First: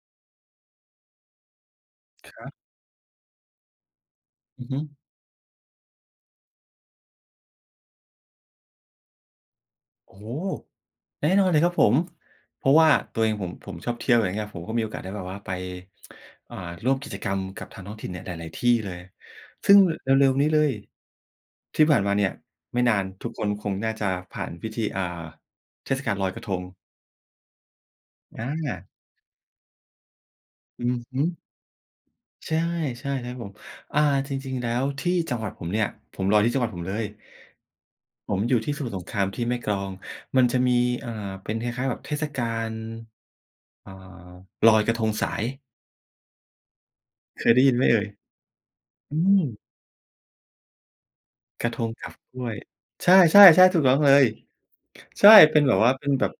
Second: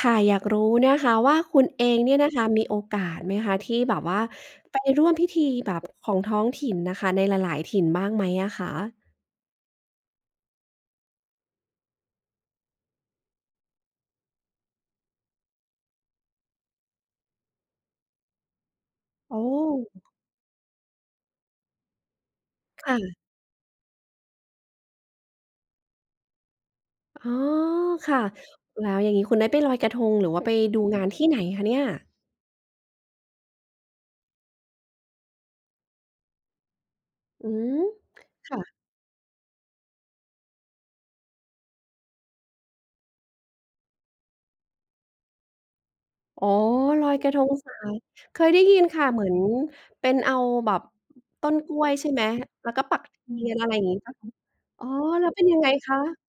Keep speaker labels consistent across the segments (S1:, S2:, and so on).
S1: ค่ะ อยากรู้นะคะว่า คุณเองเนี่ยนะ
S2: ค
S1: คะ
S2: รับ
S1: มีโอกาสไหมคะ ที่แบบว่า
S2: อือ
S1: ไ
S2: ฮ
S1: ป
S2: ึ
S1: ร่วมพิธีแบบของท้องถิ่นน่ะค่ะ ในหลาย ๆ ถิ่นบ้างไหมอะคะ?
S2: โอ้โฮ แน่นอนเลยครับผม เพราะว่าตัวเองผม ผมชอบเที่ยว อย่างเงี้ย ผมก็มีโอกาสได้แบบว่าไป อ่า ร่วมกิจกรรมกับทางท้องถิ่นเนี่ยหลาย ๆ ที่เลย
S1: โอ้
S2: ซึ่ง ร เร็ว ๆ นี้เลย ที่ผ่านมาเนี่ยไม่
S1: ค
S2: น
S1: ่
S2: าน
S1: ะ
S2: ทุกคนคงน่าจะผ่านพิธี อ่า เทศกาลลอยกระทง
S1: อ๋อ ค่ะ
S2: อ
S1: แ
S2: า
S1: ล้วอย่างงี้ คุณได้ไปลอยกระทง หรือว่าไปดู
S2: อือ
S1: งาน
S2: ฮ
S1: ท
S2: ึ
S1: ี่ไหนคะเนี่ย?
S2: ใช่ ๆ เลยครับผม อ่า จริง ๆ แล้วที่จังหวัดผมเนี่ย ผมลอยที่จังหวัดผมเลย
S1: อืม
S2: ผม
S1: ค
S2: อยู
S1: ่
S2: ่ที่
S1: ะ
S2: สมุทรสงครามที่แม่กลอง มันจะมี อ่า เป็นคล้าย ๆ แบบเทศกาล เอ่อ ลอยกระทงสาย
S1: อ๋อ ลอยกระท
S2: เค
S1: ง
S2: ยได้
S1: ส
S2: ยิ
S1: า
S2: นไหม
S1: ย
S2: เอ่ย?
S1: เคยได้ยินค่ะ
S2: อื
S1: เหมือน
S2: ม
S1: เป็นเอาแบบต้น
S2: กร
S1: ก
S2: ะ
S1: ล
S2: ท
S1: ้ว
S2: ง
S1: ย
S2: ก
S1: ใช
S2: า
S1: ่
S2: บ
S1: ไหม
S2: กล้วย
S1: แล้วก็ปัก
S2: ใช
S1: เทียน
S2: ่
S1: อะ
S2: ๆ
S1: ไร
S2: ๆ ถ
S1: อ
S2: ู
S1: ย
S2: ก
S1: ่าง
S2: ต้
S1: งี
S2: อ
S1: ้
S2: ง
S1: เ
S2: เ
S1: ปล
S2: ล
S1: ่าค
S2: ย
S1: ะ อ๋อ
S2: ใ
S1: แ
S2: ช
S1: ล้
S2: ่
S1: วเป็น
S2: เป
S1: ยั
S2: ็
S1: ง
S2: น
S1: ไง
S2: แบบว
S1: ค
S2: ่า
S1: ะ?
S2: เป็นแบบ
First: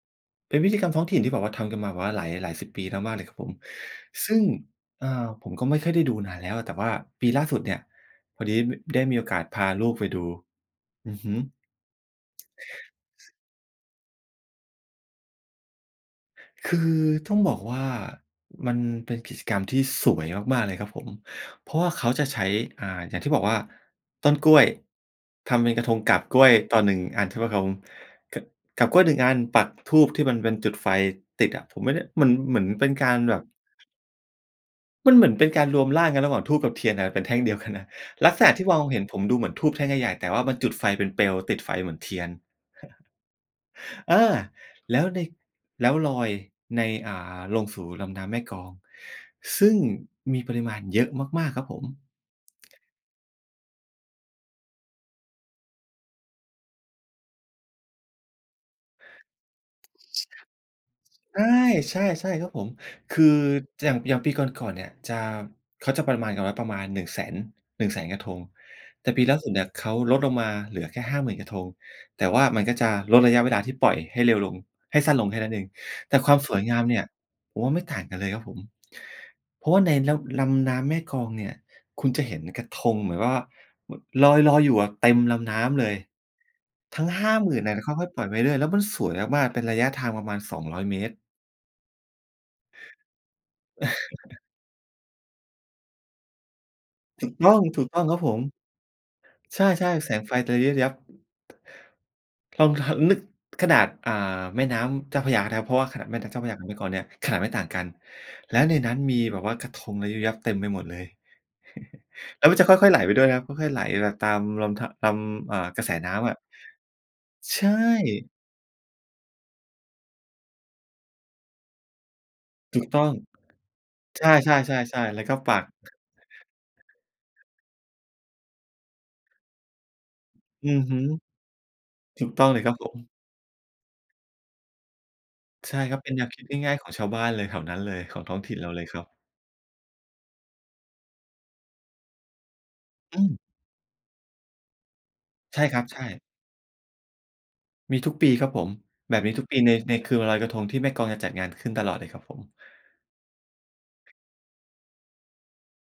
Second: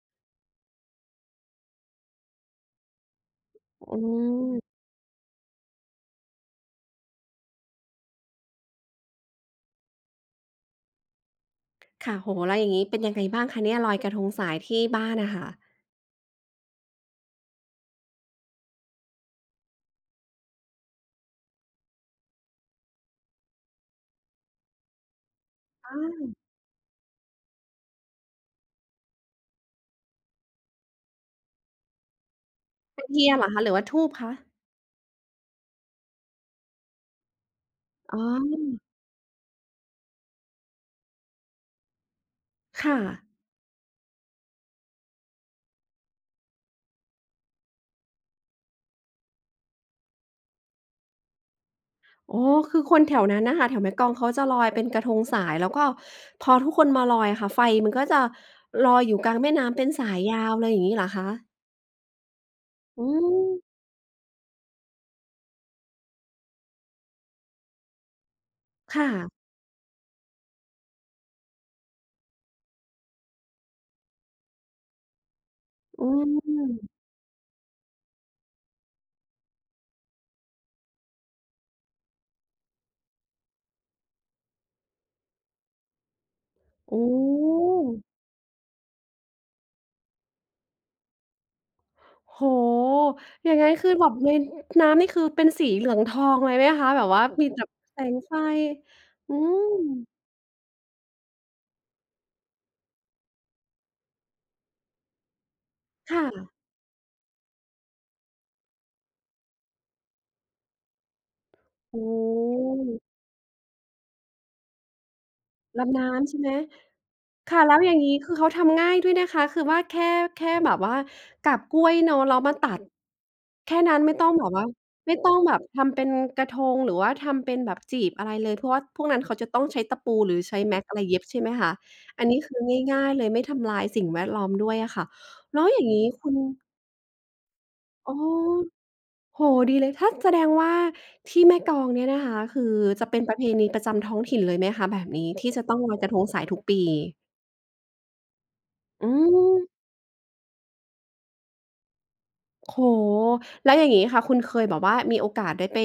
S2: เป็นพิธีกรรมท้องถิ่นที่แบบว่าทำกันมาแบบว่าหลาย หลายสิบปีมาก ๆ เลยครับผม
S1: อื
S2: ซึ่ง
S1: ม
S2: อ่า ผมก็ไม่ค่อยได้ดูนานแล้ว แต่ว่าปีล่าสุดเนี่ย พอดี บ ได้มีโอกาสพาลูกไปดู อือฮึ
S1: ค่ะ โอ้โฮ แล้วอย่างงี้เป็นยังไงบ้างคะเนี่ย ลอยกระทงสายที่บ้านน่ะค่ะ?
S2: คือต้องบอกว่า มันเป็นกิจกรรมที่สวยมาก ๆ เลยครับผม เพราะว่าเขาจะใช้ อ่า อย่างที่บอกว่า ต้นกล้วยทำเป็นกร
S1: ใช
S2: ะทงกาบก
S1: ่
S2: ล้วยต่อ 1 อัน ใช่ไหมครับผม ก กาบกล้วย 1 อันปักธูปที่มันเป็นจุดไฟติดอะ ผมไม่ได้ เหมือน เหมือนเป็น
S1: เป็
S2: ก
S1: น
S2: า
S1: เ
S2: ร
S1: ทีย
S2: แบ
S1: นเ
S2: บ
S1: หรอคะ หรือว่าธูปคะ?
S2: มันเหมือนเป็นการรวมร่างกันระหว่างธูปกับเทียนน่ะเป็นแท่งเดียวกันนะ
S1: อ๋
S2: ลักษณะที่มอ
S1: อ
S2: งเห็นผมดูเหมือนธูปแท่งใหญ่ ๆ แต่ว่ามันจุดไฟเป็นเปลว ติดไฟเหมือนเทียน
S1: ค่ะ
S2: เออ แล้วใน แล้วลอยใน อ่า ลงสู่ลำน้ำแม่กลอง ซึ่งมีปริมาณเยอะมาก ๆ ครับผม
S1: อ๋อ คือคนแถวนั้นน่ะค่ะ แถวแม่กลองเขาจะลอยเป็นกระทงสาย แล้วก็พอทุกคนมาลอยอะค่ะ ไฟมันก็จะลอยอยู่กลางแม่น้ำเป็นสายยาวเลย อย่างงี้เหรอค
S2: ใช
S1: ะ?
S2: ่ ใช่ ๆ ครับผม
S1: อื
S2: คือ
S1: ม
S2: อย่าง อย่างปีก่อน ๆ เนี่ยจะ เขาจะประมาณกันไว้ประมาณ 100,000- 100,000 กระทง
S1: ค่
S2: แต่ปี
S1: ะ
S2: ล่าสุดเนี่ย เขาลดลงมาเหลือแค่ 50,000 กระทง แต่ว่ามันก็จะลดระยะเวลาที่ปล่อยให้เร็วลง ให้สั้นลงแค่นั้นเอง
S1: อื
S2: แต่ความสวยงา
S1: ม
S2: มเนี่ย ผมว่าไม่ต่างกันเลยครับผม เพราะว่าในลำ ลำน้ำแม่กลองเนี่ย คุณจะเห็นกระทงแบบ ว ว่าลอย ลอยอยู่อะเต็มลำน้ำเลย
S1: โอ
S2: ทั
S1: ้
S2: ้ง 50,000 เนี่ย ค่อย ๆ ปล่อยไปเรื่อย ๆ แล้วมันสวยมาก ๆ เป็นระยะทางประมาณ 200 เมตร
S1: โอ้โฮ ยังไง คือแบบในน้ำนี่ คือเป็นสีเหลืองทองเลยไหมคะ? แบบว่
S2: ถ
S1: า
S2: ูก
S1: ม
S2: ต
S1: ี
S2: ้อ
S1: แต
S2: ง
S1: ่
S2: ถูกต
S1: แ
S2: ้
S1: ส
S2: องค
S1: ง
S2: รับผ
S1: ไฟ
S2: ม
S1: อื
S2: ใช
S1: ม
S2: ่ ๆ แสงไฟจะระยิบระยับ ลอง ห นึกขนาด อ่า แม่น้ำเจ้าพระยานะครับ เพราะว่าขนาด
S1: ค
S2: แม่
S1: ่ะ
S2: น้ำเจ้าพระยากับแม่กลองเนี่ย ขนาดไม่ต่างกัน และในนั้นมีแบบว่ากระทงระยิบระยับเต็มไปหมดเลย
S1: อื
S2: แล้วมันจะค่อย ๆ ไหล
S1: ม
S2: ไปด้วยนะครับ ค่อย ๆ ไหลไปตามลม ท ตาม เอ่อ ก
S1: ล
S2: ระแส
S1: ำน้
S2: น้ำ
S1: ำ
S2: อ
S1: ใช
S2: ะ
S1: ่ไหม?
S2: ใ
S1: ค่
S2: ช
S1: ะ แล้วอย่างงี้
S2: ่
S1: คือเขาทำง่ายด้วยนะคะ คือว่าแค่ แค่แบบว่ากาบกล้วยเนาะ แล้วมาตั
S2: ถู
S1: ด
S2: กต้อง
S1: แค่นั้นไม่
S2: ใ
S1: ต
S2: ช
S1: ้องแบบว่า
S2: ่ ๆ
S1: ไ
S2: ๆ
S1: ม
S2: ๆ
S1: ่
S2: แล้ว
S1: ต้
S2: ก
S1: อ
S2: ็
S1: ง
S2: ป
S1: แบ
S2: ั
S1: บ
S2: ก
S1: ทำเป็นกระทง หรือว่าทำเป็นแบบจีบอะไรเลย เพราะว่าพวกนั้นเขาจะต้องใช้ตะปูหรือใช้
S2: อือ
S1: MAX อ
S2: ฮ
S1: ะ
S2: ึ
S1: ไรเย็บใช่ไหมคะ อ
S2: ถ
S1: ั
S2: ู
S1: น
S2: ก
S1: นี้
S2: ต้อ
S1: ค
S2: ง
S1: ื
S2: เล
S1: อ
S2: ยครับผ
S1: ง่
S2: ม
S1: าย ๆ เลย ไม่ทำลายสิ่งแวดล้อมด้วยอะค่ะ แล้ว
S2: ใช่
S1: อย่าง
S2: คร
S1: ง
S2: ับ
S1: ี้
S2: เป็นแน
S1: ค
S2: ว
S1: ุณ
S2: คิดง่าย ๆ ของชาวบ้านเลย แถวนั้นเลย
S1: อ๋
S2: ข
S1: อ
S2: องท้องถิ่นเราเลยครับ
S1: โอ้โฮ ดีเลย ถ้า แสดงว่าที่แม่กลองเนี่ยนะคะ คือจะเป
S2: อ
S1: ็
S2: ื
S1: นป
S2: ม
S1: ระเพณีประจำท้องถิ่นเลยไหมคะ? แบบนี้ ที่
S2: ใช
S1: จะ
S2: ่
S1: ต้
S2: ค
S1: อ
S2: ร
S1: ง
S2: ับ
S1: ล
S2: ใ
S1: อย
S2: ช
S1: กระท
S2: ่
S1: งสายทุกปี
S2: มีทุกปีครับผม
S1: อื
S2: แบบนี้ทุกปี
S1: ม
S2: ใน ในคืนวันลอยกระทง ที่แม่กลองจะจัดงานขึ้นตลอดเลยครับผม
S1: โอ้โฮ แล้วอย่างงี้ค่ะ คุณเคยแบบว่ามีโอกาสได้ไป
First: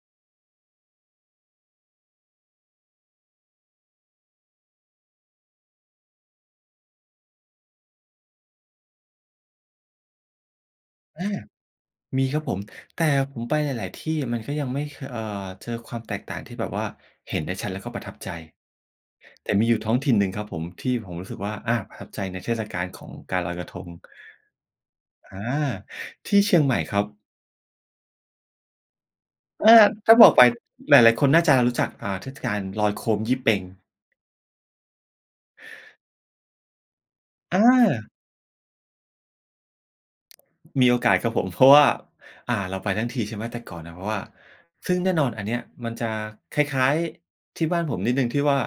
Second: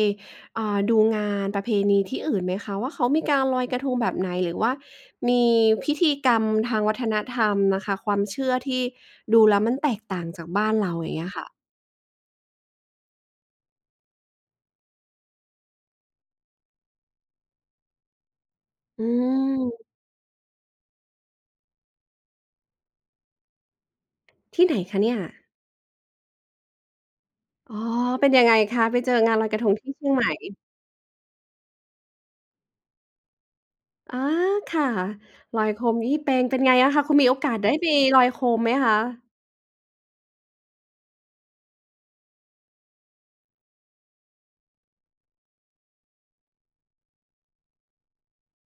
S1: เอ่อ ดูงานประเพณีที่อื่นไหมคะว่า เขามีการลอยกระทงแบบไหน? หรือว่ามีพิธีกรรมทางวัฒนธรรมน่ะค่ะ ความเชื่อที่ดูแล้วมันแตกต่างจากบ้านเรา อย่างเ
S2: อ
S1: งี้
S2: า
S1: ยค่ะ
S2: มีครับผม แต่ผมไปหลาย ๆ ที่อะ มันก็ยังไม่ ข เอ่อ เจอความแตกต่างที่แบบว่า เห็นได้ชัดแล้วก็ประทับใจ
S1: อื
S2: แต่มีอยู่
S1: ม
S2: ท้องถิ่นหนึ่งครับผม ที่ผมรู้สึกว่า อา ประทับใจในเทศกาลของการลอยกระทง
S1: ที่ไหนคะเนี่ย?
S2: อา ที่เชียงใหม่ครับ
S1: อ๋อ เป็นยังไงคะ ไปเจองานลอยกระท
S2: อ
S1: ง
S2: า
S1: ที่เชี
S2: ถ
S1: ย
S2: ้
S1: ง
S2: า
S1: ใ
S2: บ
S1: หม
S2: อ
S1: ่?
S2: กไปหลาย ๆ คนน่าจะรู้จัก อา เทศกาลลอยโคมยี่เป็ง
S1: อา ค่ะ ลอยโคมยี่เป็งเป็นไงอะคะ คุณมีโอกา
S2: อ
S1: สได้ไป
S2: า
S1: ลอยโคมไหมคะ?
S2: มีโอกาสครับผม เพราะว่า อา เราไปทั้งทีใช่ไหม แต่ก่อนอะ เพราะว่า ซึ่งแน่นอนอันเนี้ยมันจะคล้าย ๆ ที่บ้านผมนิดหนึ่งที่ว่า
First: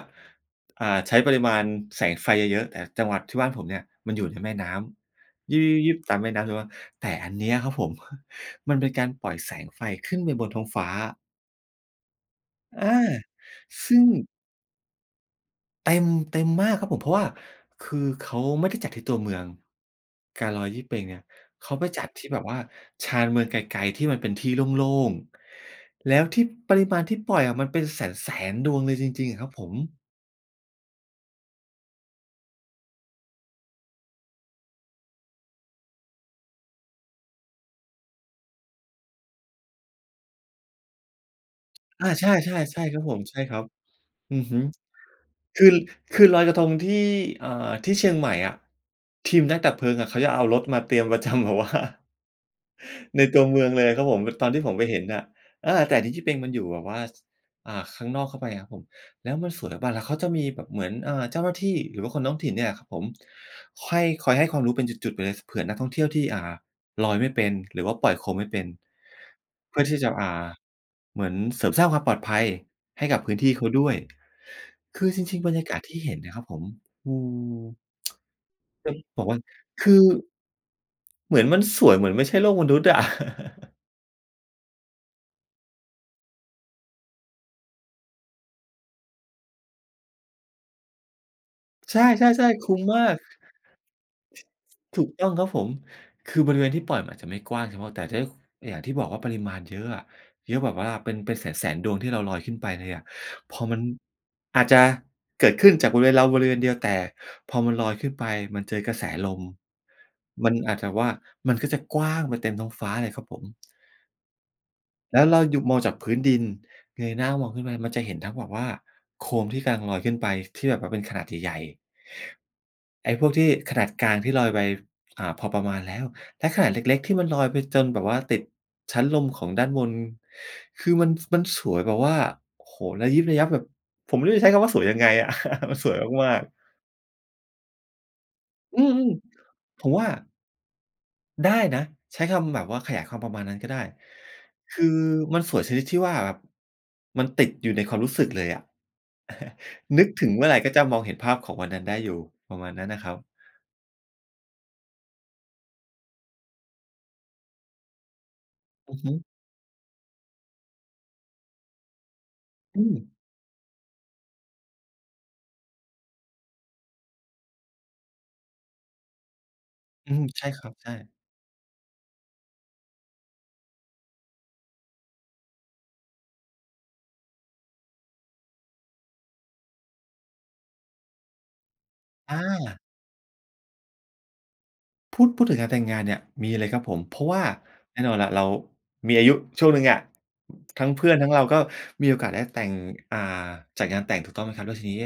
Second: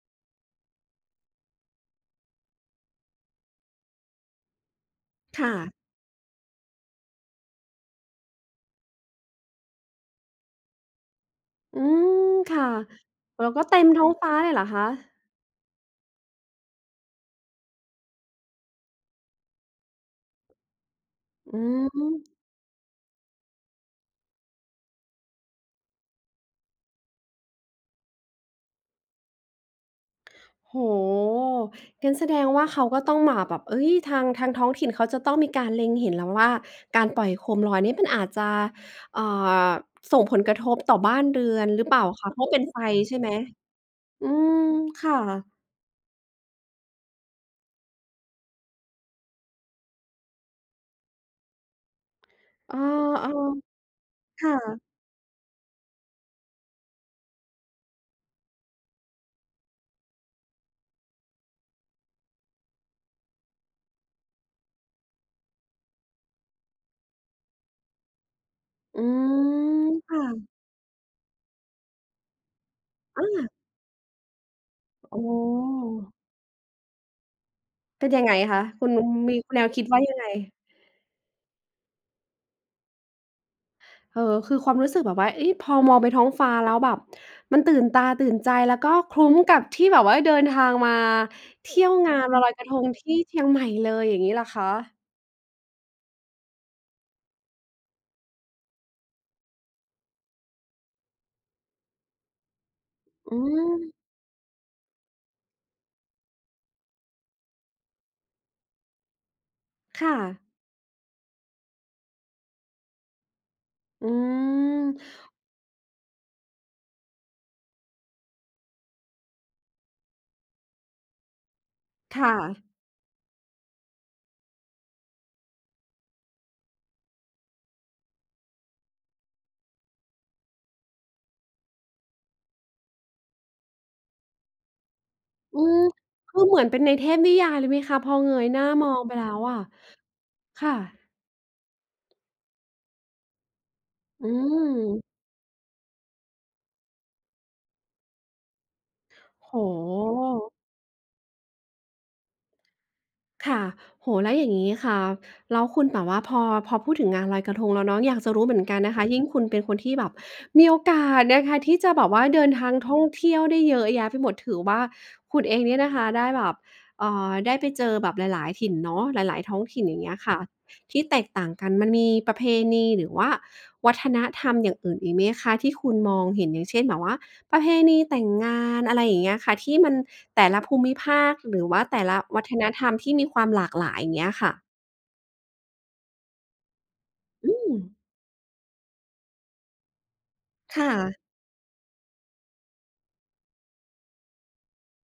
S2: อา ใช้ปริมาณแสงไฟเยอะ ๆ แต่จังหวัดที่บ้านผมเนี่ยมันอยู่ในแม่น้
S1: ค่
S2: ำ
S1: ะ
S2: ยิบ ๆ ๆ ๆ ตามแม่น้ำ แต่ว่า แต่อันเนี้ยครับผม มันเป็นการปล่อยแสงไฟขึ้นไปบนท้องฟ้า
S1: อืม ค่ะ
S2: อา
S1: แล้วก็เต็ม
S2: ซึ่
S1: ท
S2: ง
S1: ้องฟ้าเลยเหรอคะ?
S2: เต็ม เต็มมากครับผม เพราะว่าคือเขาไม่ได้จัดที่ตัวเมือง การลอยยี่เปงเนี่ย
S1: อื
S2: เขาไปจัดที่
S1: ม
S2: แบบว่าชานเมืองไกล ๆ ที่มันเป็นที่โล่ง ๆ แล้วที่ปริมาณที่ปล่อยอะมันเป็นแสน ๆ ดวงเลยจริง ๆ อะครับผม
S1: โอ้โฮ งั้นแสดงว่าเขาก็ต้องมาแบบ เอ๊ย ทาง ทางท้องถิ่นเขาจะต้องมีการเล็งเห็นแล้วว่า การปล่อยโคมลอยเนี่ยมันอาจจะ อา ส่งผลกระทบต่อบ้านเรือนหรือเปล่า
S2: อา
S1: ค
S2: ใช
S1: ะ เพราะเป็นไฟ
S2: ่ ๆ ๆ ครับ
S1: ใ
S2: ผ
S1: ช่
S2: ม
S1: ไหม?
S2: ใช่ครับ
S1: อื
S2: อือฮ
S1: ม
S2: ึ
S1: ค่ะ
S2: คือ คือลอยกระทงที่ อา ที่เชียงใหม่อะ ทีมนักดับเพลิงอะเขาจะเอารถมาเตรียม ประจำแบบว่า
S1: เออ
S2: ในตัวเมืองเลยอะครับผม
S1: ๆ ค
S2: ตอน
S1: ่
S2: ที่ผม
S1: ะ
S2: ไปเห็นอะ อา แต่จริง ๆ ยี่เปงมันอยู่แบบว่า อา ข้างนอกเข้าไปอะครับผม แล้วมันสวย แบบว่า แล้วเขาจะมีแบบเหมือน อา เจ้าหน้าที่หรือว่าคนท้องถิ่นเนี่ยครับผม ค่อย คอยให้ความรู้เป็นจุด ๆ ไปเลย ส เผื่อนักท่องเที่ยวที่ อ่า ลอยไม่เป็น หรือว่าปล่อยโคมไม่เป็น
S1: อื
S2: เพื่อ
S1: ม
S2: ที่จะ
S1: ค่
S2: อ่า
S1: ะ
S2: เหมือนเสริมสร้างความปลอดภัยให้กับ
S1: อ
S2: พื้นที
S1: า
S2: ่เขาด้วย คือ
S1: อ๋
S2: จร
S1: อ
S2: ิง ๆ บรรยากาศที่เห็นนะครับผม อืม
S1: เป็นยังไงคะ ค
S2: เ
S1: ุ
S2: ป็
S1: ณ
S2: น บอก
S1: ม
S2: ว
S1: ี
S2: ่า
S1: แนวคิ
S2: ค
S1: ด
S2: ื
S1: ว่า
S2: อ
S1: ยังไง?
S2: เหมือนมันสวยเหมือนไม่ใช่โลกมนุษย์อะ
S1: เออ คือความรู้สึกแบบว่า เอ๊ะ พอมองไปท้องฟ้าแล้วแบบมันตื่นตาตื่นใจ แล้วก็คุ้มกับที่แบบว่าเดินทางมาเที่ยว
S2: ใช
S1: งานวันล
S2: ่
S1: อย
S2: ๆ
S1: กร
S2: ๆ
S1: ะ
S2: ค
S1: ท
S2: ุ้ม
S1: ง
S2: ม
S1: ท
S2: า
S1: ี่
S2: ก
S1: เชียงใหม่เลย อย่างงี้เหรอคะ?
S2: ถูกต้องครับผม คือบริเวณที่ปล่อยมันอาจจะไม่กว้างเฉพาะ แต่ที ส อย่างที่บอกว่าปริมาณเยอะอะ เยอะแบบว่าเป็น เป็นแสน ๆ ดวงที่เราลอยขึ้นไปเลยอะ
S1: อื
S2: พอมัน
S1: ม
S2: อาจจะเกิดขึ้นจากบริเวณเราบริเวณเดียว แต่พอมันลอยขึ้นไปมันเจอกระแสลม
S1: ค่ะ
S2: มันอาจจะว่า มันก็จะกว้างไปเต็มท้องฟ้าเลยครับผม
S1: อื
S2: แล้ว
S1: ม
S2: เราอยู่มองจากพื้นดิน เงยหน้ามองขึ้นไปมันจะเห็นทั้งแบบว่า โคมที่กำลังลอยขึ้นไปที่แบบว่าเป็นขนาดใหญ่ ๆ
S1: ค่ะ
S2: ไอ้พวกที่ขนาดกลางที่ลอยไป อา พอประมาณแล้ว และขนาดเล็ก ๆ ที่มันลอยไปจนแบบว่าติดชั้นลมของด้านบน คือมัน มันสวยแบบว่า โอ้โฮ ระยิบระยับแบบ ผมไม่รู้จะใช้คำว่าสวยยังไงอ่ะ
S1: อื
S2: มัน
S1: ม
S2: สวยม
S1: ค
S2: า
S1: ื
S2: ก
S1: อ
S2: ๆ
S1: เหมือนเป็นในเทพนิยายเลยไหมคะ พอเงยหน้า
S2: อื
S1: มอ
S2: ม
S1: งไปแล้วอะ?
S2: ๆ ผมว่า
S1: ค่ะ
S2: ได้นะ ใช้คำแบบว่าขยายความประมาณนั้นก็ได้
S1: อื
S2: คือ
S1: ม
S2: มันสวยชนิดที่ว่าแบบมันติดอยู่ในความรู้สึกเลยอะ
S1: โอ้
S2: นึกถึงเมื่อ
S1: โฮ
S2: ไรก็จะมองเห็นภาพของวันนั้นได้อยู่ ประมาณนั้นนะครับ
S1: ค่ะ โอ้โฮ แล้วอย่างงี้ค่ะ แล้วคุณแบบว่า พอ พอพูดถึงงานลอยกระทงแล้วเนาะ อยากจะรู้เหมือนกันน
S2: อื
S1: ะค
S2: อ
S1: ะ
S2: ฮึ
S1: ยิ่งคุณเป็นคนที่แบบมีโอกาสนะคะ ที่จะแบบว่าเดินทาง
S2: อื
S1: ท่อง
S2: ม
S1: เที่ยวได้เยอะแยะไปหมด ถือว่าคุณเองเนี่ยนะคะได้แบบ เอ่อ ได้ไปเจอแบบหลาย ๆ ถิ่นเนาะ หลาย ๆ ท้องถิ่น อย่างเ
S2: อ
S1: งี
S2: ื
S1: ้ย
S2: ม
S1: ค่ะ
S2: ใช่ครับ ใช
S1: ที่
S2: ่
S1: แตกต่างกัน มันมีประเพณี หรือว่าวัฒนธรรมอย่างอื่นอีกไหมคะที่คุณมองเห็น? อย่างเช่น แบบว่าประเพณีแต่งงาน อะไรอย่างเงี้ยค่ะ ที่มันแต่ละภูมิภาค หรือว่าแต่ละ
S2: อ
S1: วัฒน
S2: า
S1: ธรรมที่มีความหลากหลาย อย่างเงี้ยค่ะ?
S2: พูด พูดถึงการแต่งงานเนี่ยมีเลยครับผม เพราะว่า
S1: อืม
S2: แน่นอนแหละเรามีอายุช่วงหนึ่งอะ
S1: ค
S2: ทั
S1: ่
S2: ้งเพื่
S1: ะ
S2: อนทั้งเราก็มีโอกาสได้แต่ง อ่า จัดงานแต่งถูกต้องไหมครับ? แล้วทีนี้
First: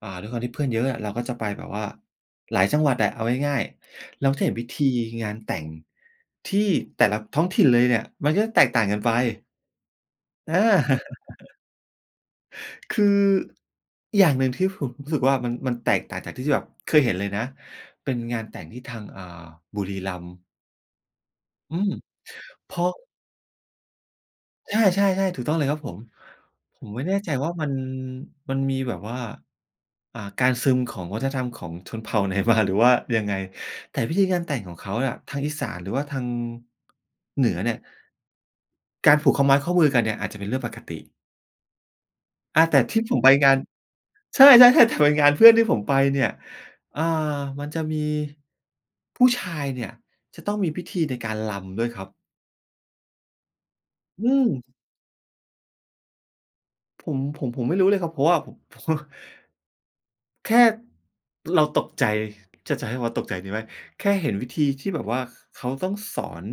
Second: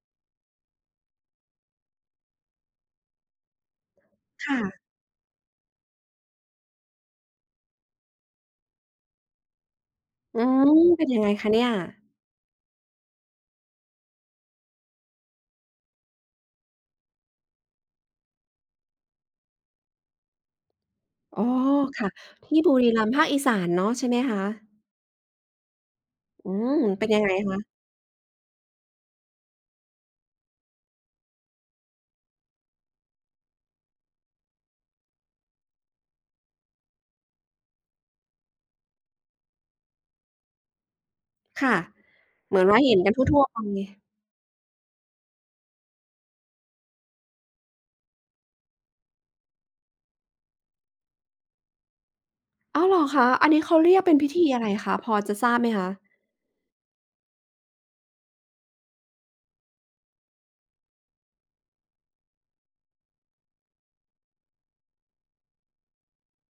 S2: อ่า ด้วยความที่เพื่อนเยอะอะ เราก็จะไปแบบว่าหลายจังหวัดอะ เอาง่าย ๆ เราจะ
S1: ค
S2: เห็น
S1: ่
S2: วิ
S1: ะ
S2: ธีงานแต่งที่แต่ละท้องถิ่นเลยเนี่ย มันก็จะแตกต่างกันไป
S1: อื
S2: อ
S1: ม
S2: า
S1: เป็นยังไงคะเนี่ย?
S2: คืออย่างหนึ่งที่ผมรู้สึกว่า มัน มันแตกต่างจากที่ ที่แบบเคยเห็นเลยนะ เป็นงานแต่งที่ทาง อ่า บุรีรัมย์
S1: อ๋อ
S2: อืม
S1: ค่ะ ที่
S2: เ
S1: บ
S2: พ
S1: ุ
S2: รา
S1: รี
S2: ะ
S1: รัมย์ ภาคอีสานเนาะ ใช่ไหมคะ?
S2: ใช่ ๆ ๆ ถูกต้องเลยครับผม
S1: อืม
S2: ผมไม
S1: เป
S2: ่
S1: ็น
S2: แน่
S1: ยัง
S2: ใ
S1: ไ
S2: จ
S1: ง
S2: ว่า
S1: ค
S2: ม
S1: ะ?
S2: ัน มันมีแบบว่า อ่า การซึมของวัฒนธรรมของชนเผ่า ไหนมา หรือว่ายังไง? แต่วิธีการแต่งของเขาน่ะ ทางอีสานหรือว่าทาง เหนือเนี่ย การผูกข้อไม้ข้อมือกันเนี่ย อาจจะเป็นเรื่องปกติ
S1: ค่ะ เห
S2: ก
S1: มือ
S2: า
S1: น
S2: แ
S1: ว
S2: ต
S1: ่า
S2: ่
S1: เห
S2: ท
S1: ็
S2: ี
S1: น
S2: ่
S1: ก
S2: ผ
S1: ัน
S2: ม
S1: ท
S2: ไป
S1: ั่ว
S2: งา
S1: ๆ ไ
S2: น
S1: ป
S2: ใช่ ๆ ๆ แต่ เป็นงานเพื่อนที่ผมไปเนี่ย อ่า มันจะมี ผู้ชายเนี่ยจะต้องมีพิธีในการรำด้วยครับ
S1: อ้าว เหรอคะ? อันนี้เขาเรียกเป็น
S2: อ
S1: พิ
S2: ื
S1: ธีอะ
S2: ม
S1: ไรคะ? พอจะทราบไหมคะ?
S2: ผม ผม ผมไม่รู้เลยครับ เพราะว่าผม เพราะว่า แค่ เราตกใจ จะ จะให้เรียกว่าตกใจดีไหม แค่เห็นวิธีที่แบบว่า เขาต้องสอน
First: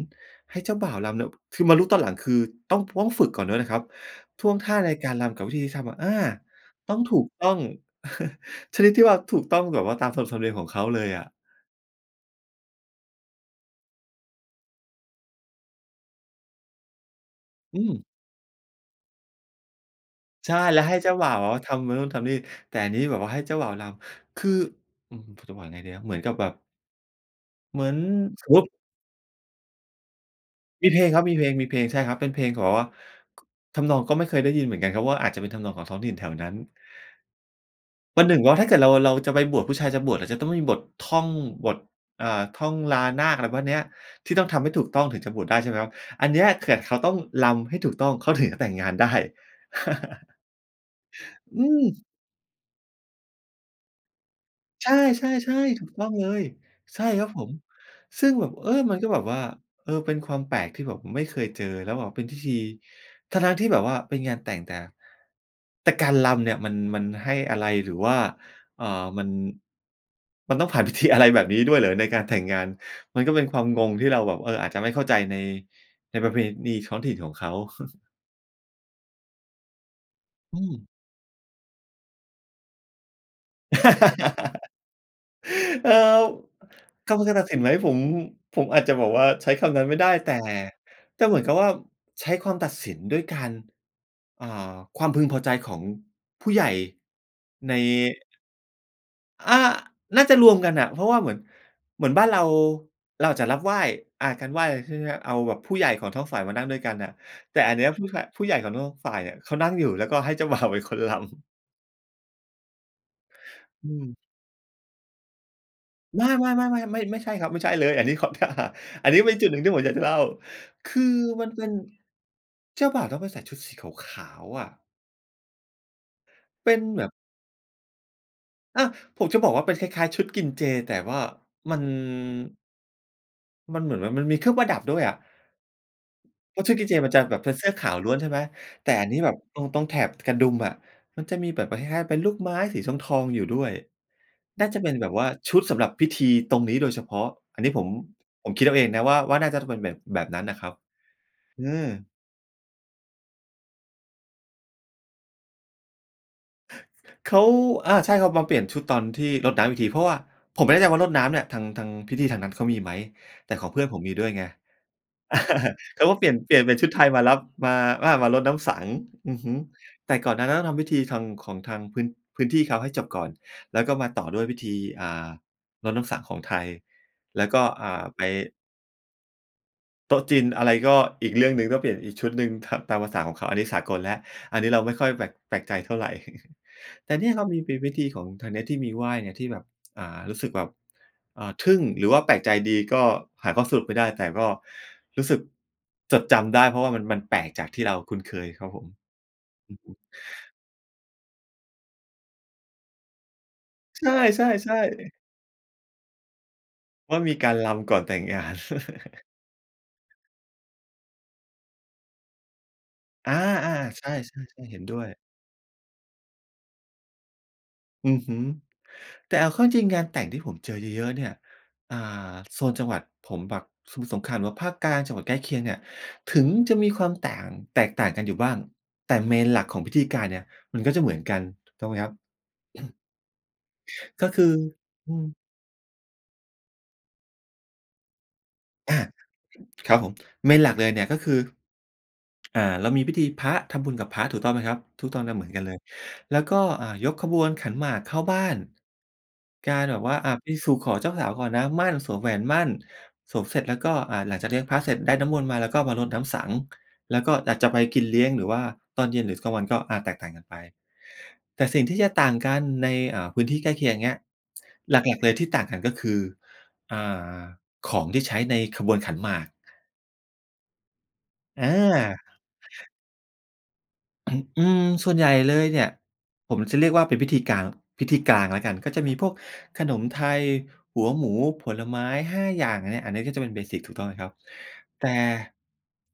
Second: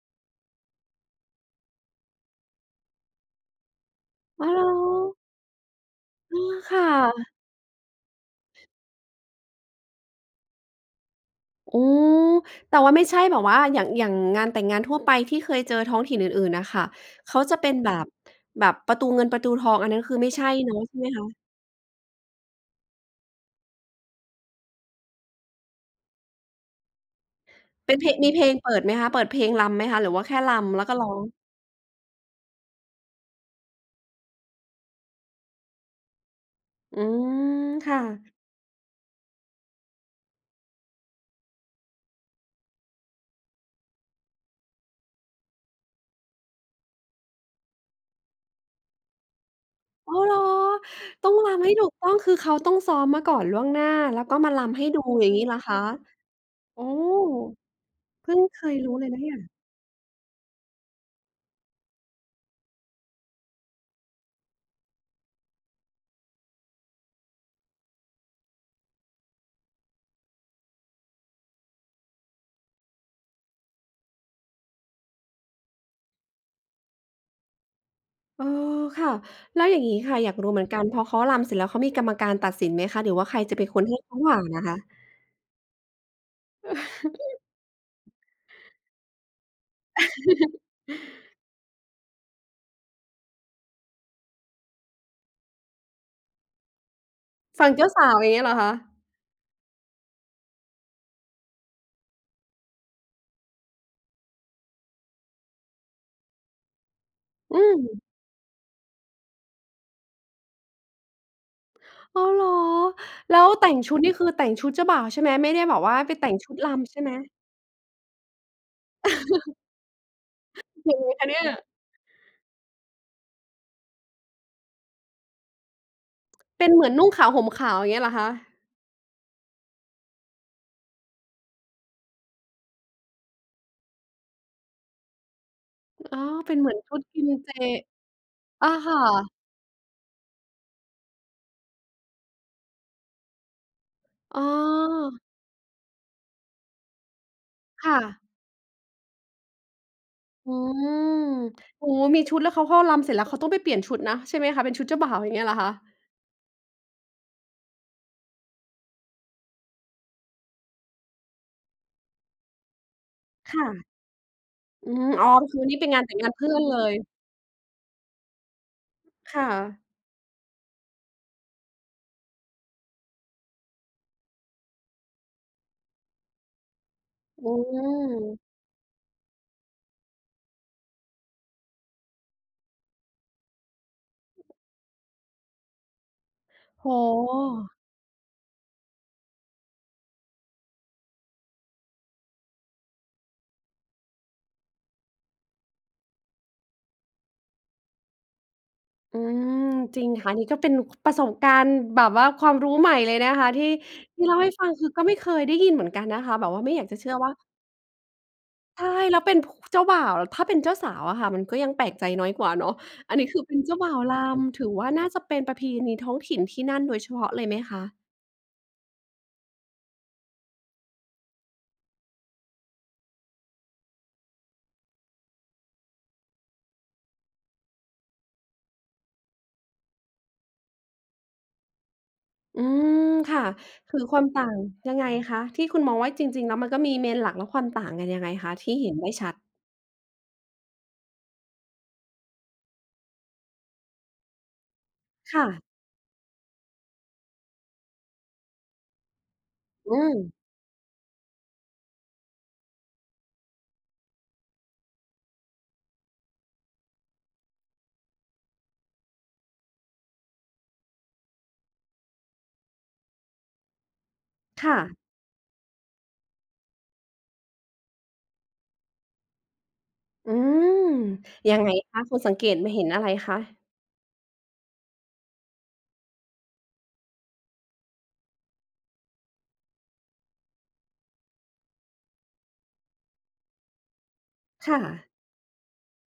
S2: ให้เจ้าบ่าวรำเนี่ย คือ มารู้ตอนหลังคือต้อง ต้องฝึกก่อนด้วยนะครับ ท
S1: อ๋อ
S2: ่ว
S1: เ
S2: ง
S1: หร
S2: ท่าในก
S1: อ?
S2: ารรำกับวิธีที่ทำอะ อา
S1: เออ ค่
S2: ต้องถูก
S1: ะ
S2: ต้อง ชนิดที่ว่า ถูกต้องแบบว่าตานขนบธรรมเนียมของเขาเลยอะ
S1: โอ้ แต่ว่าไม่ใช่แบบว่า อย่าง อย่างงานแต่งงานทั่วไป ที่เคยเจอท้องถิ่นอื่น ๆ น่ะค่ะ เขาจะเป็น
S2: อื
S1: แบ
S2: ม
S1: บ แบบประตูเงินประตูทอง อันนั้นคือไม่ใช่
S2: ใช่
S1: เนา
S2: แล
S1: ะ
S2: ้วใ
S1: ใ
S2: ห
S1: ช
S2: ้
S1: ่ไห
S2: เ
S1: ม
S2: จ้า
S1: ค
S2: บ่
S1: ะ?
S2: าวอะทำนู่นทำนี่ แต่อันนี้แบบว่าให้เจ้าบ่าวรำ คือ อื้อฮือ คือจะบอกยังไงดีนะ เหมือนกับแบบ เหมื
S1: เ
S2: อ
S1: ป็
S2: น
S1: นเพลง มีเพลงเปิดไหมคะ เปิดเพลงรำไหมคะ หรือว่าแค่รำแล้ว
S2: มี
S1: ก็
S2: เพล
S1: ร้
S2: ง
S1: อ
S2: คร
S1: ง?
S2: ับ มีเพลง มีเพลง ใช่ครับ เป็นเพลงของแบบว่า ทำนองก็ไม่เคยได้ยินเหมือนกันครับ ว่าอาจจะเป็นทำนองของท้องถิ่นแถวนั้น
S1: อืม ค่
S2: วัน
S1: ะ
S2: หนึ่งว่าถ้าเกิดเรา เราจะไปบวช ผู้ชายจะบวชจะต้องมีบทท่องบท อ่า ท่องลานาค อะไรพวกนี้ ที่ต้องทำให้ถูกต้องถึงจะบวชได้ใช่ไหมครับ อันเนี้ย เขาต้องรำให้ถูกต้อง เขาถึงจะแต่งงานได้
S1: อ้าวเหรอ ต้องร
S2: อื
S1: ำให้ถูก
S2: ม
S1: ต้อง คือเขาต้องซ้อมมาก่อนล่วงหน้า แล้วก็มารำให้
S2: ใช
S1: ดู อย่างงี้เหร
S2: ่
S1: อค
S2: ๆ
S1: ะ?
S2: ๆ ถูกต้องเลย
S1: อ๋อ
S2: ใช่ครับผม ซ
S1: เ
S2: ึ
S1: พ
S2: ่ง
S1: ิ่ง
S2: แบบ
S1: เค
S2: เออ
S1: ยรู้
S2: มัน
S1: เล
S2: ก็
S1: ยน
S2: แบ
S1: ะ
S2: บ
S1: เนี่
S2: ว่
S1: ย
S2: า เออ เป็นความแปลกที่แบบไม่เคยเจอแล้วแบบเป็นพิธี ทั้ง ๆ ที่แบบว่าเป็นงานแต่งแต่ แต่การรำเนี่ยมัน มันให้อะไร หรือว่า เอ่อ มัน มันต้องผ่านพิธีอะไรแบบนี้ด้วยเหรอในการแต่งงาน มันก็เป็นความงงที่เราแบบ เออ อาจจะไม่เข้าใจใน ในประเพณีท้องถิ่นของเขา
S1: เออ ค่ะ แล้วอย่างนี้ค่ะ อยากรู้เ
S2: อื
S1: หมือนกั
S2: ม
S1: นพอเขารำเสร็จแล้วเขามีกรรมการตัดสินไหมคะ หรือว่าใครจะเป็นคนให้เขาผ่านอะคะ?
S2: เออ คำ ตัดสินไหมผม ผมอาจจะบอกว่า ใช้คำนั้นไม่ได้ แต่ แต่เหมือนกับว่า ใช้ความตัดสินด้วยการ อ่า ความพึงพอใจของผู้ใหญ่
S1: ฝั่
S2: ใ
S1: ง
S2: น
S1: เจ้าสาวอย่างนี้เหรอคะ?
S2: อ่า น่าจะรวมกันอะ เพราะว่าเหมือน เหมือนบ้านเรา เราจะรับไหว้ อ่า การไหว้ ใช่ไหม เอาแบบผู้ใหญ่ของท้องฝ่ายมานั่งด้วยกันอะ แ
S1: อ
S2: ต
S1: ื
S2: ่อันเนี้ยผ
S1: ม
S2: ู้ใหญ่ ผู้ใหญ่ของทุกฝ่ายเนี่ยเขานั่งอยู่ แล้วก็ให้เจ้า บ่าว เป็นคน รำ
S1: อ้าว เหรอ? แล้วแต่ง
S2: อื
S1: ชุดน
S2: ม
S1: ี่คือแต่งชุดเจ้าบ่าวใช่ไหม ไม่ได้แบบว่าไป
S2: ไม
S1: แต
S2: ่
S1: ่
S2: ๆ
S1: งชุดรำใช่
S2: ๆ
S1: ไ
S2: ๆ
S1: ห
S2: ๆ
S1: ม?
S2: ไม่ใช่ครับ ไม่ใช่เลย อันนี้เข้าท่า อันนี้ก็เป็นจุดหนึ่งที่ผมอยากจะเล่า ค
S1: ยั
S2: ื
S1: ง
S2: อ
S1: ไงคะเนี่
S2: ม
S1: ย?
S2: ันเป็น เจ้าบ่าวต้องไปใส่ชุดสีขาว ๆ อะ
S1: เป
S2: เ
S1: ็
S2: ป
S1: น
S2: ็
S1: เ
S2: น
S1: หมือน
S2: แบ
S1: นุ่ง
S2: บ
S1: ขาวห่มขาว อย่างเงี้ยเหรอคะ?
S2: อา ผมจะบอกว่าเป็นคล้าย ๆ ชุดกินเจ แต่ว่ามัน มันเหมือนว่า มันมีเครื่องประดับด้วยอะ
S1: อ๋อ เป็
S2: เพ
S1: น
S2: รา
S1: เ
S2: ะ
S1: ห
S2: ช
S1: ม
S2: ุ
S1: ื
S2: ด
S1: อน
S2: กิน
S1: ช
S2: เจ
S1: ุด
S2: มัน
S1: ก
S2: จะ
S1: ิน
S2: แบบเ
S1: เ
S2: ป
S1: จ
S2: ็นเสื้อขาวล้วน ใช่ไหม
S1: อะ
S2: แ
S1: ค
S2: ต่
S1: ่
S2: อันนี้แบ
S1: ะ
S2: บตรง ตรงแถบกระดุมอะ มันจะมีแบบเป็น คล้าย ๆ เป็นลูกไม้สีทอง ๆ อยู่ด้วย
S1: อ๋อ
S2: น่าจะเป็นแบบว่า ชุดสำหรับพิธีตรงนี้โดยเฉพาะ อันนี้ผ
S1: ค
S2: ม
S1: ่ะ
S2: ผมคิดเอาเองนะว่า ว่าน่าจะต้องเป็นแบบ แบบนั้น
S1: อื
S2: น่ะครับ
S1: ม
S2: อื
S1: โอ
S2: ม
S1: ้โฮ! มีชุดแล้ว เขาก็รำเสร็จแล้ว เขาต้องไปเปลี่ยนชุดนะ ใช่ไหมคะ เป็นชุดเจ้าบ่าว อย่างเงี้ยเหรอคะ?
S2: เขา อา ใช่ เขามาเปลี่ยนชุดตอนที่รดน้ำอีกที เพราะว่า ผมไม่แน่ใจว่ารดน้ำเนี่ย ทาง ทาง พิธีทางนั้นเขามีไหม? แ
S1: ค
S2: ต่
S1: ่ะ
S2: ของเพื่อนผมมีด้วยไง
S1: อืม อ๋อ เป็น คืองี้เป็น
S2: เ
S1: ง
S2: ข
S1: าน
S2: า
S1: แ
S2: ก
S1: ต่
S2: ็
S1: ง
S2: เป
S1: ง
S2: ลี่
S1: าน
S2: ยน
S1: เพื่
S2: เปลี
S1: อ
S2: ่ย
S1: น
S2: นเป
S1: เ
S2: ็
S1: ล
S2: นชุด
S1: ย
S2: ไทยมารับ มา อา มารดน้ำสังข์ อ
S1: ค
S2: ือ
S1: ่
S2: ฮึ
S1: ะ
S2: แต่ก่อนหน้านั้นต้องทำพิธีทาง ของทางพื้น พื้นที่เขาให้จบก่อน แล้วก็มาต่อด้วยพิธี อ่า รดน้ำสังข์ของไทย แล
S1: อ
S2: ้
S1: ื
S2: วก็ อ่า ไป
S1: ม
S2: โต๊ะจีนอะไรก็อีกเรื่องหนึ่ง ต้องเปลี่ยนอีกชุดหนึ่ง ถับ ตามภาษาของเขา อันนี้สากลแล้ว อันนี้เราไม่ค่อยแปลก แปลกใจเท่าไร
S1: โอ้
S2: แต่นี
S1: โ
S2: ่เรามีเป
S1: ฮ
S2: ็นวิธีของทางเนี้ยที่มีไหว้เนี่ย ที่แบบ อ่า รู้สึกแบบ อ่า ทึ่งหรือว่าแปลกใจดี ก็หาข้อสรุปไม่ได้ แต่ก็รู้สึกจดจำได้ เพราะว่ามัน มันแปลกจากที่เราคุ้นเคยครับผม
S1: อืม
S2: อือฮึ
S1: จริงค่ะ นี้ก็เป็นประสบการณ์แบบว่าความรู้ใหม่เลยนะคะ ที่
S2: ใช
S1: ที่เล่าให้ฟัง
S2: ่
S1: คือก็
S2: ๆ
S1: ไ
S2: ๆ
S1: ม่เคยได้ยินเหมือนกันนะคะ แบบว่าไม่อยากจะเชื
S2: ว
S1: ่
S2: ่
S1: อ
S2: า
S1: ว
S2: ม
S1: ่า
S2: ีการรำก่อนแต่งงาน
S1: ใช่ แล้วเป็น ผ เจ้าบ่าวอะ ถ้าเป็นเจ้าสาวอะค่ะ มันก็ยังแปลกใจน้อยกว่าเนาะ อันนี้
S2: อา
S1: คือเป็นเจ้าบ
S2: ๆ
S1: ่า
S2: ๆ
S1: ว
S2: ใช่
S1: ร
S2: ๆ
S1: ำ
S2: ก
S1: ถ
S2: ็
S1: ือ
S2: เห็น
S1: ว่า
S2: ด้
S1: น
S2: ว
S1: ่า
S2: ย
S1: จะเป็นประเพณีท้องถิ่นที่นั่นโดยเฉพาะเลยไหมคะ?
S2: อือฮึ แต่เอาเข้าจริง ๆ งานแต่งที่ผมเจอเยอะ ๆ เนี่ย อ่า โซนจังหวัดผมแบบสมุทรสงครามหรือว่าภาคกลาง จังหวัดใกล้เคียงเนี่ย ถึงจะมีความต่าง แตกต่างกันอยู่บ้าง แต่ Main หลักของพิธีการเนี่ยมันก็จะเหมือนกัน ถูกต้องไหมครับ?
S1: อืม ค่ะ ถือคว
S2: ก
S1: า
S2: ็
S1: ม
S2: ค
S1: ต่
S2: ือ
S1: าง ยังไง
S2: อืม
S1: คะ? ที่คุณมองว่า จริง ๆ แล้วมันก็มี Main หลักและความต่างกันยังไงคะ? ที่เห็
S2: อ
S1: น
S2: ะ
S1: ได้ชัด
S2: ครับผม Main หลักเลยเนี่ย ก็คือ อ่า เรามีพิธีพระ ทำบุญกับพระ ถูกต้องไหมครับ ทุกตอนจ
S1: ค
S2: ะห
S1: ่
S2: มือนกั
S1: ะ
S2: นเลย แล้วก็ อ่า ยกขบวนขันหมากเข้าบ้าน การ
S1: อ
S2: แ
S1: ื
S2: บบว่า อ
S1: ม
S2: ะ ไปสู่ขอเจ้าสาวก่อนนะ หมั้น สวมแหวนหมั้น สวมเสร็จแล้วก็ อ่า หลังจาก เลี้ยงพระเสร็จได้น้ำมนต์มาแล้ว ก็มารดน้ำสังข์ แล้วก็อาจจะไปกินเลี้ยง หรือว่าตอนเย็นหรือกลางวันก็ อะ แตกต่างกันไป แต่สิ่งที่จะต่างกันใน เอ่อ พื้นที่ใกล้เคียง เงี้ย
S1: ค่ะ
S2: หลัก ๆ เลยที่ต่างกัน ก็คือ อ่า ของที่ใช้ในขบวนขันหมาก
S1: อืม ยั
S2: อ
S1: งไงคะ คุ
S2: า
S1: ณสังเกตุ มาเห็นอะไรคะ?
S2: อืม ส่วนใหญ่เลยเนี่ย ผมจะเรียกว่าเป็นพิธีกลาง พิธีกลางแล้วกัน ก็จะมีพวกขนมไทย หัวหมู ผลไม้ 5 อย่างเนี่ย อันเนี้ยก็จะเป็น เบสิก ถูกต้องไหมครับ
S1: ค่
S2: แ
S1: ะ
S2: ต่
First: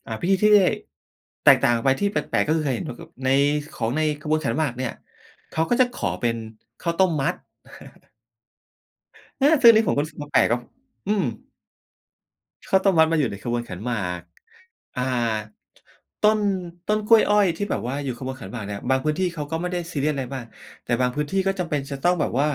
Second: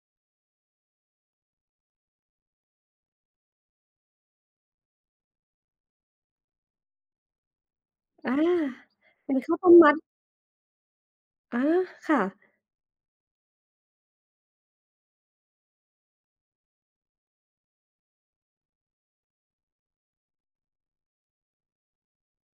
S2: อ่า พิธีที่ แตกต่างออกไปที่แปลก ๆ ก็คือเคยเห็นแบบ แบบใน ของในขบวนขันหมากเนี่ย เขาก็จะขอเป็นข้าวต้มมัด
S1: อา เป็น
S2: เออ
S1: ข้าว
S2: ซ
S1: ต
S2: ึ่ง
S1: ้
S2: อั
S1: ม
S2: นนี้
S1: ม
S2: ผ
S1: ั
S2: ม
S1: ด
S2: ก็รู้สึกว่าแปลกครับ อืม
S1: อา ค่ะ
S2: ข้าวต้มมัดมาอยู่ในขบวนขันหมาก อ่า ต้น ต้นกล้วยอ้อยที่แบบว่าอยู่ขบวนขันหมากเนี่ย บางพื้นที่เขาก็ไม่ได้ซีเรียสอะไรมาก แต่บางพื้นที่ก็จำเป็นจะต้องแบบว่า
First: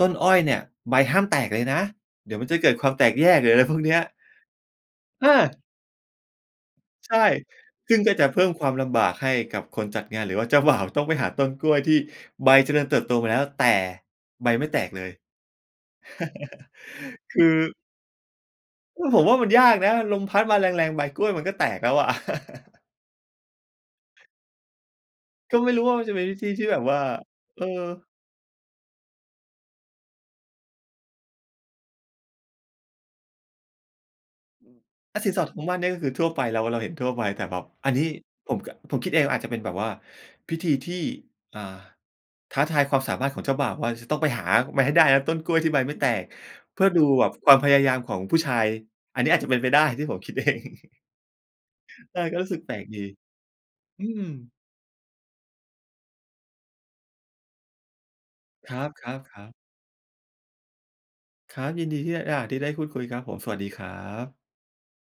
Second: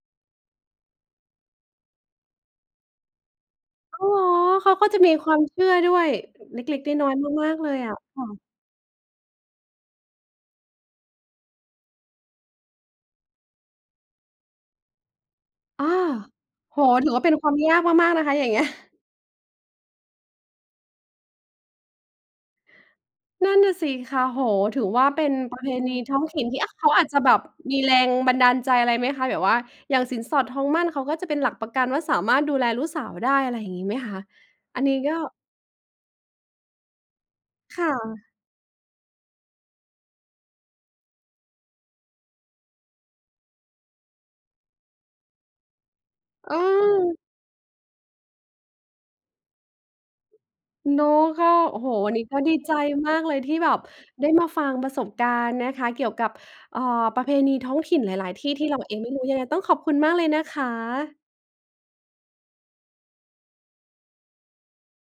S2: ต้นอ้อยเนี่ยใบห้ามแตกเลยนะ เดี๋ยวมันจะเกิดความแตกแยก หรืออะไรพวกเนี้
S1: อ
S2: ย
S1: ้าว เหรอ? เขาก็จะมี
S2: อ
S1: ควา
S2: า
S1: มเชื่อด้วย อ เล็ก ๆ น้อ
S2: ใช
S1: ย
S2: ่
S1: ๆ มาก ๆ เลยอ
S2: ซ
S1: ่
S2: ึ
S1: ะ
S2: ่งก็
S1: ค
S2: จ
S1: ่
S2: ะ
S1: ะ
S2: เพิ่มความลำบากให้กับคนจัดงาน หรือว่าเจ้าบ่าวต้องไปหาต้นกล้วยที่ใบเจริญเติบโตมาแล้ว แต่ใบไม่แตกเลย
S1: อ้อ โอ้โฮ ถือว่าเป็
S2: ค
S1: น
S2: ื
S1: ค
S2: อ
S1: วามยากมาก ๆ นะคะ อย่างเงี้ย
S2: อืม ผมว่ามันยากนะ ลมพัดมาแรง ๆ ใบกล้วยมันก็แตกแล้วอะ
S1: นั่นน่ะสิคะ โอ้โฮ ถือว่าเป็น
S2: ก
S1: ป
S2: ็
S1: ระเ
S2: ไ
S1: พ
S2: ม่รู้
S1: ณ
S2: ว่
S1: ี
S2: า มัน
S1: ท
S2: จะ
S1: ้
S2: เ
S1: อ
S2: ป็
S1: ง
S2: นวิ
S1: ถิ่
S2: ธ
S1: น
S2: ี
S1: ที่
S2: ที่
S1: อะ
S2: แบ
S1: เ
S2: บ
S1: ขา
S2: ว่า
S1: อาจจะแบบ
S2: เออ
S1: มีแรงบันดาลใจอะไรไหมคะ? แบบว่าอย่างสินสอดทองหมั้น เขาก็จะเป็นหลักประกันว่า สามารถดูแลลูกสาวได้ อะไรอย่างงี้ไหมคะ? อันนี้ก็
S2: อ่า สินสอดของทองหมั้นก็คือทั่วไป เรา เราเห็นทั่วไป แต่แบบ
S1: ค่
S2: อันนี้
S1: ะ
S2: ผมกะ ผมคิดเองอะ อาจจะเป็นแบบว่า พิธีที่ อ่า ท้าทายความสามารถของเจ้าบ่าวว่าจะต้องไปหามาให้ได้นะ ต้นกล้วยที่ใบไม่แตก เพื่อดู
S1: เออ
S2: แบบความพยายามของผู้ชาย อันนี้อาจจะเป็นไปได้ที่ผมคิด เอง
S1: เนาะ ก็ โอ้โฮ วัน
S2: ใช
S1: น
S2: ่
S1: ี้
S2: ก
S1: ก
S2: ็
S1: ็
S2: รู้
S1: ดี
S2: สึกแ
S1: ใ
S2: ป
S1: จ
S2: ลกดี
S1: มากเลยที่แบบ
S2: อืม
S1: ได้มาฟังประสบการณ์นะคะ เกี่ยวกับ เอ่อ ประเพณีท้องถิ่นหลาย ๆ ที่ ที่
S2: ค
S1: เ
S2: ร
S1: ราเองไม่
S2: ั
S1: ร
S2: บ
S1: ู้ ยังไง
S2: ๆ ๆ
S1: ต้องขอบคุณมากเลยนะคะ
S2: ครับ ยินดีที่ได้ อา ได้พูดคุยครับผม สวัสดีครับ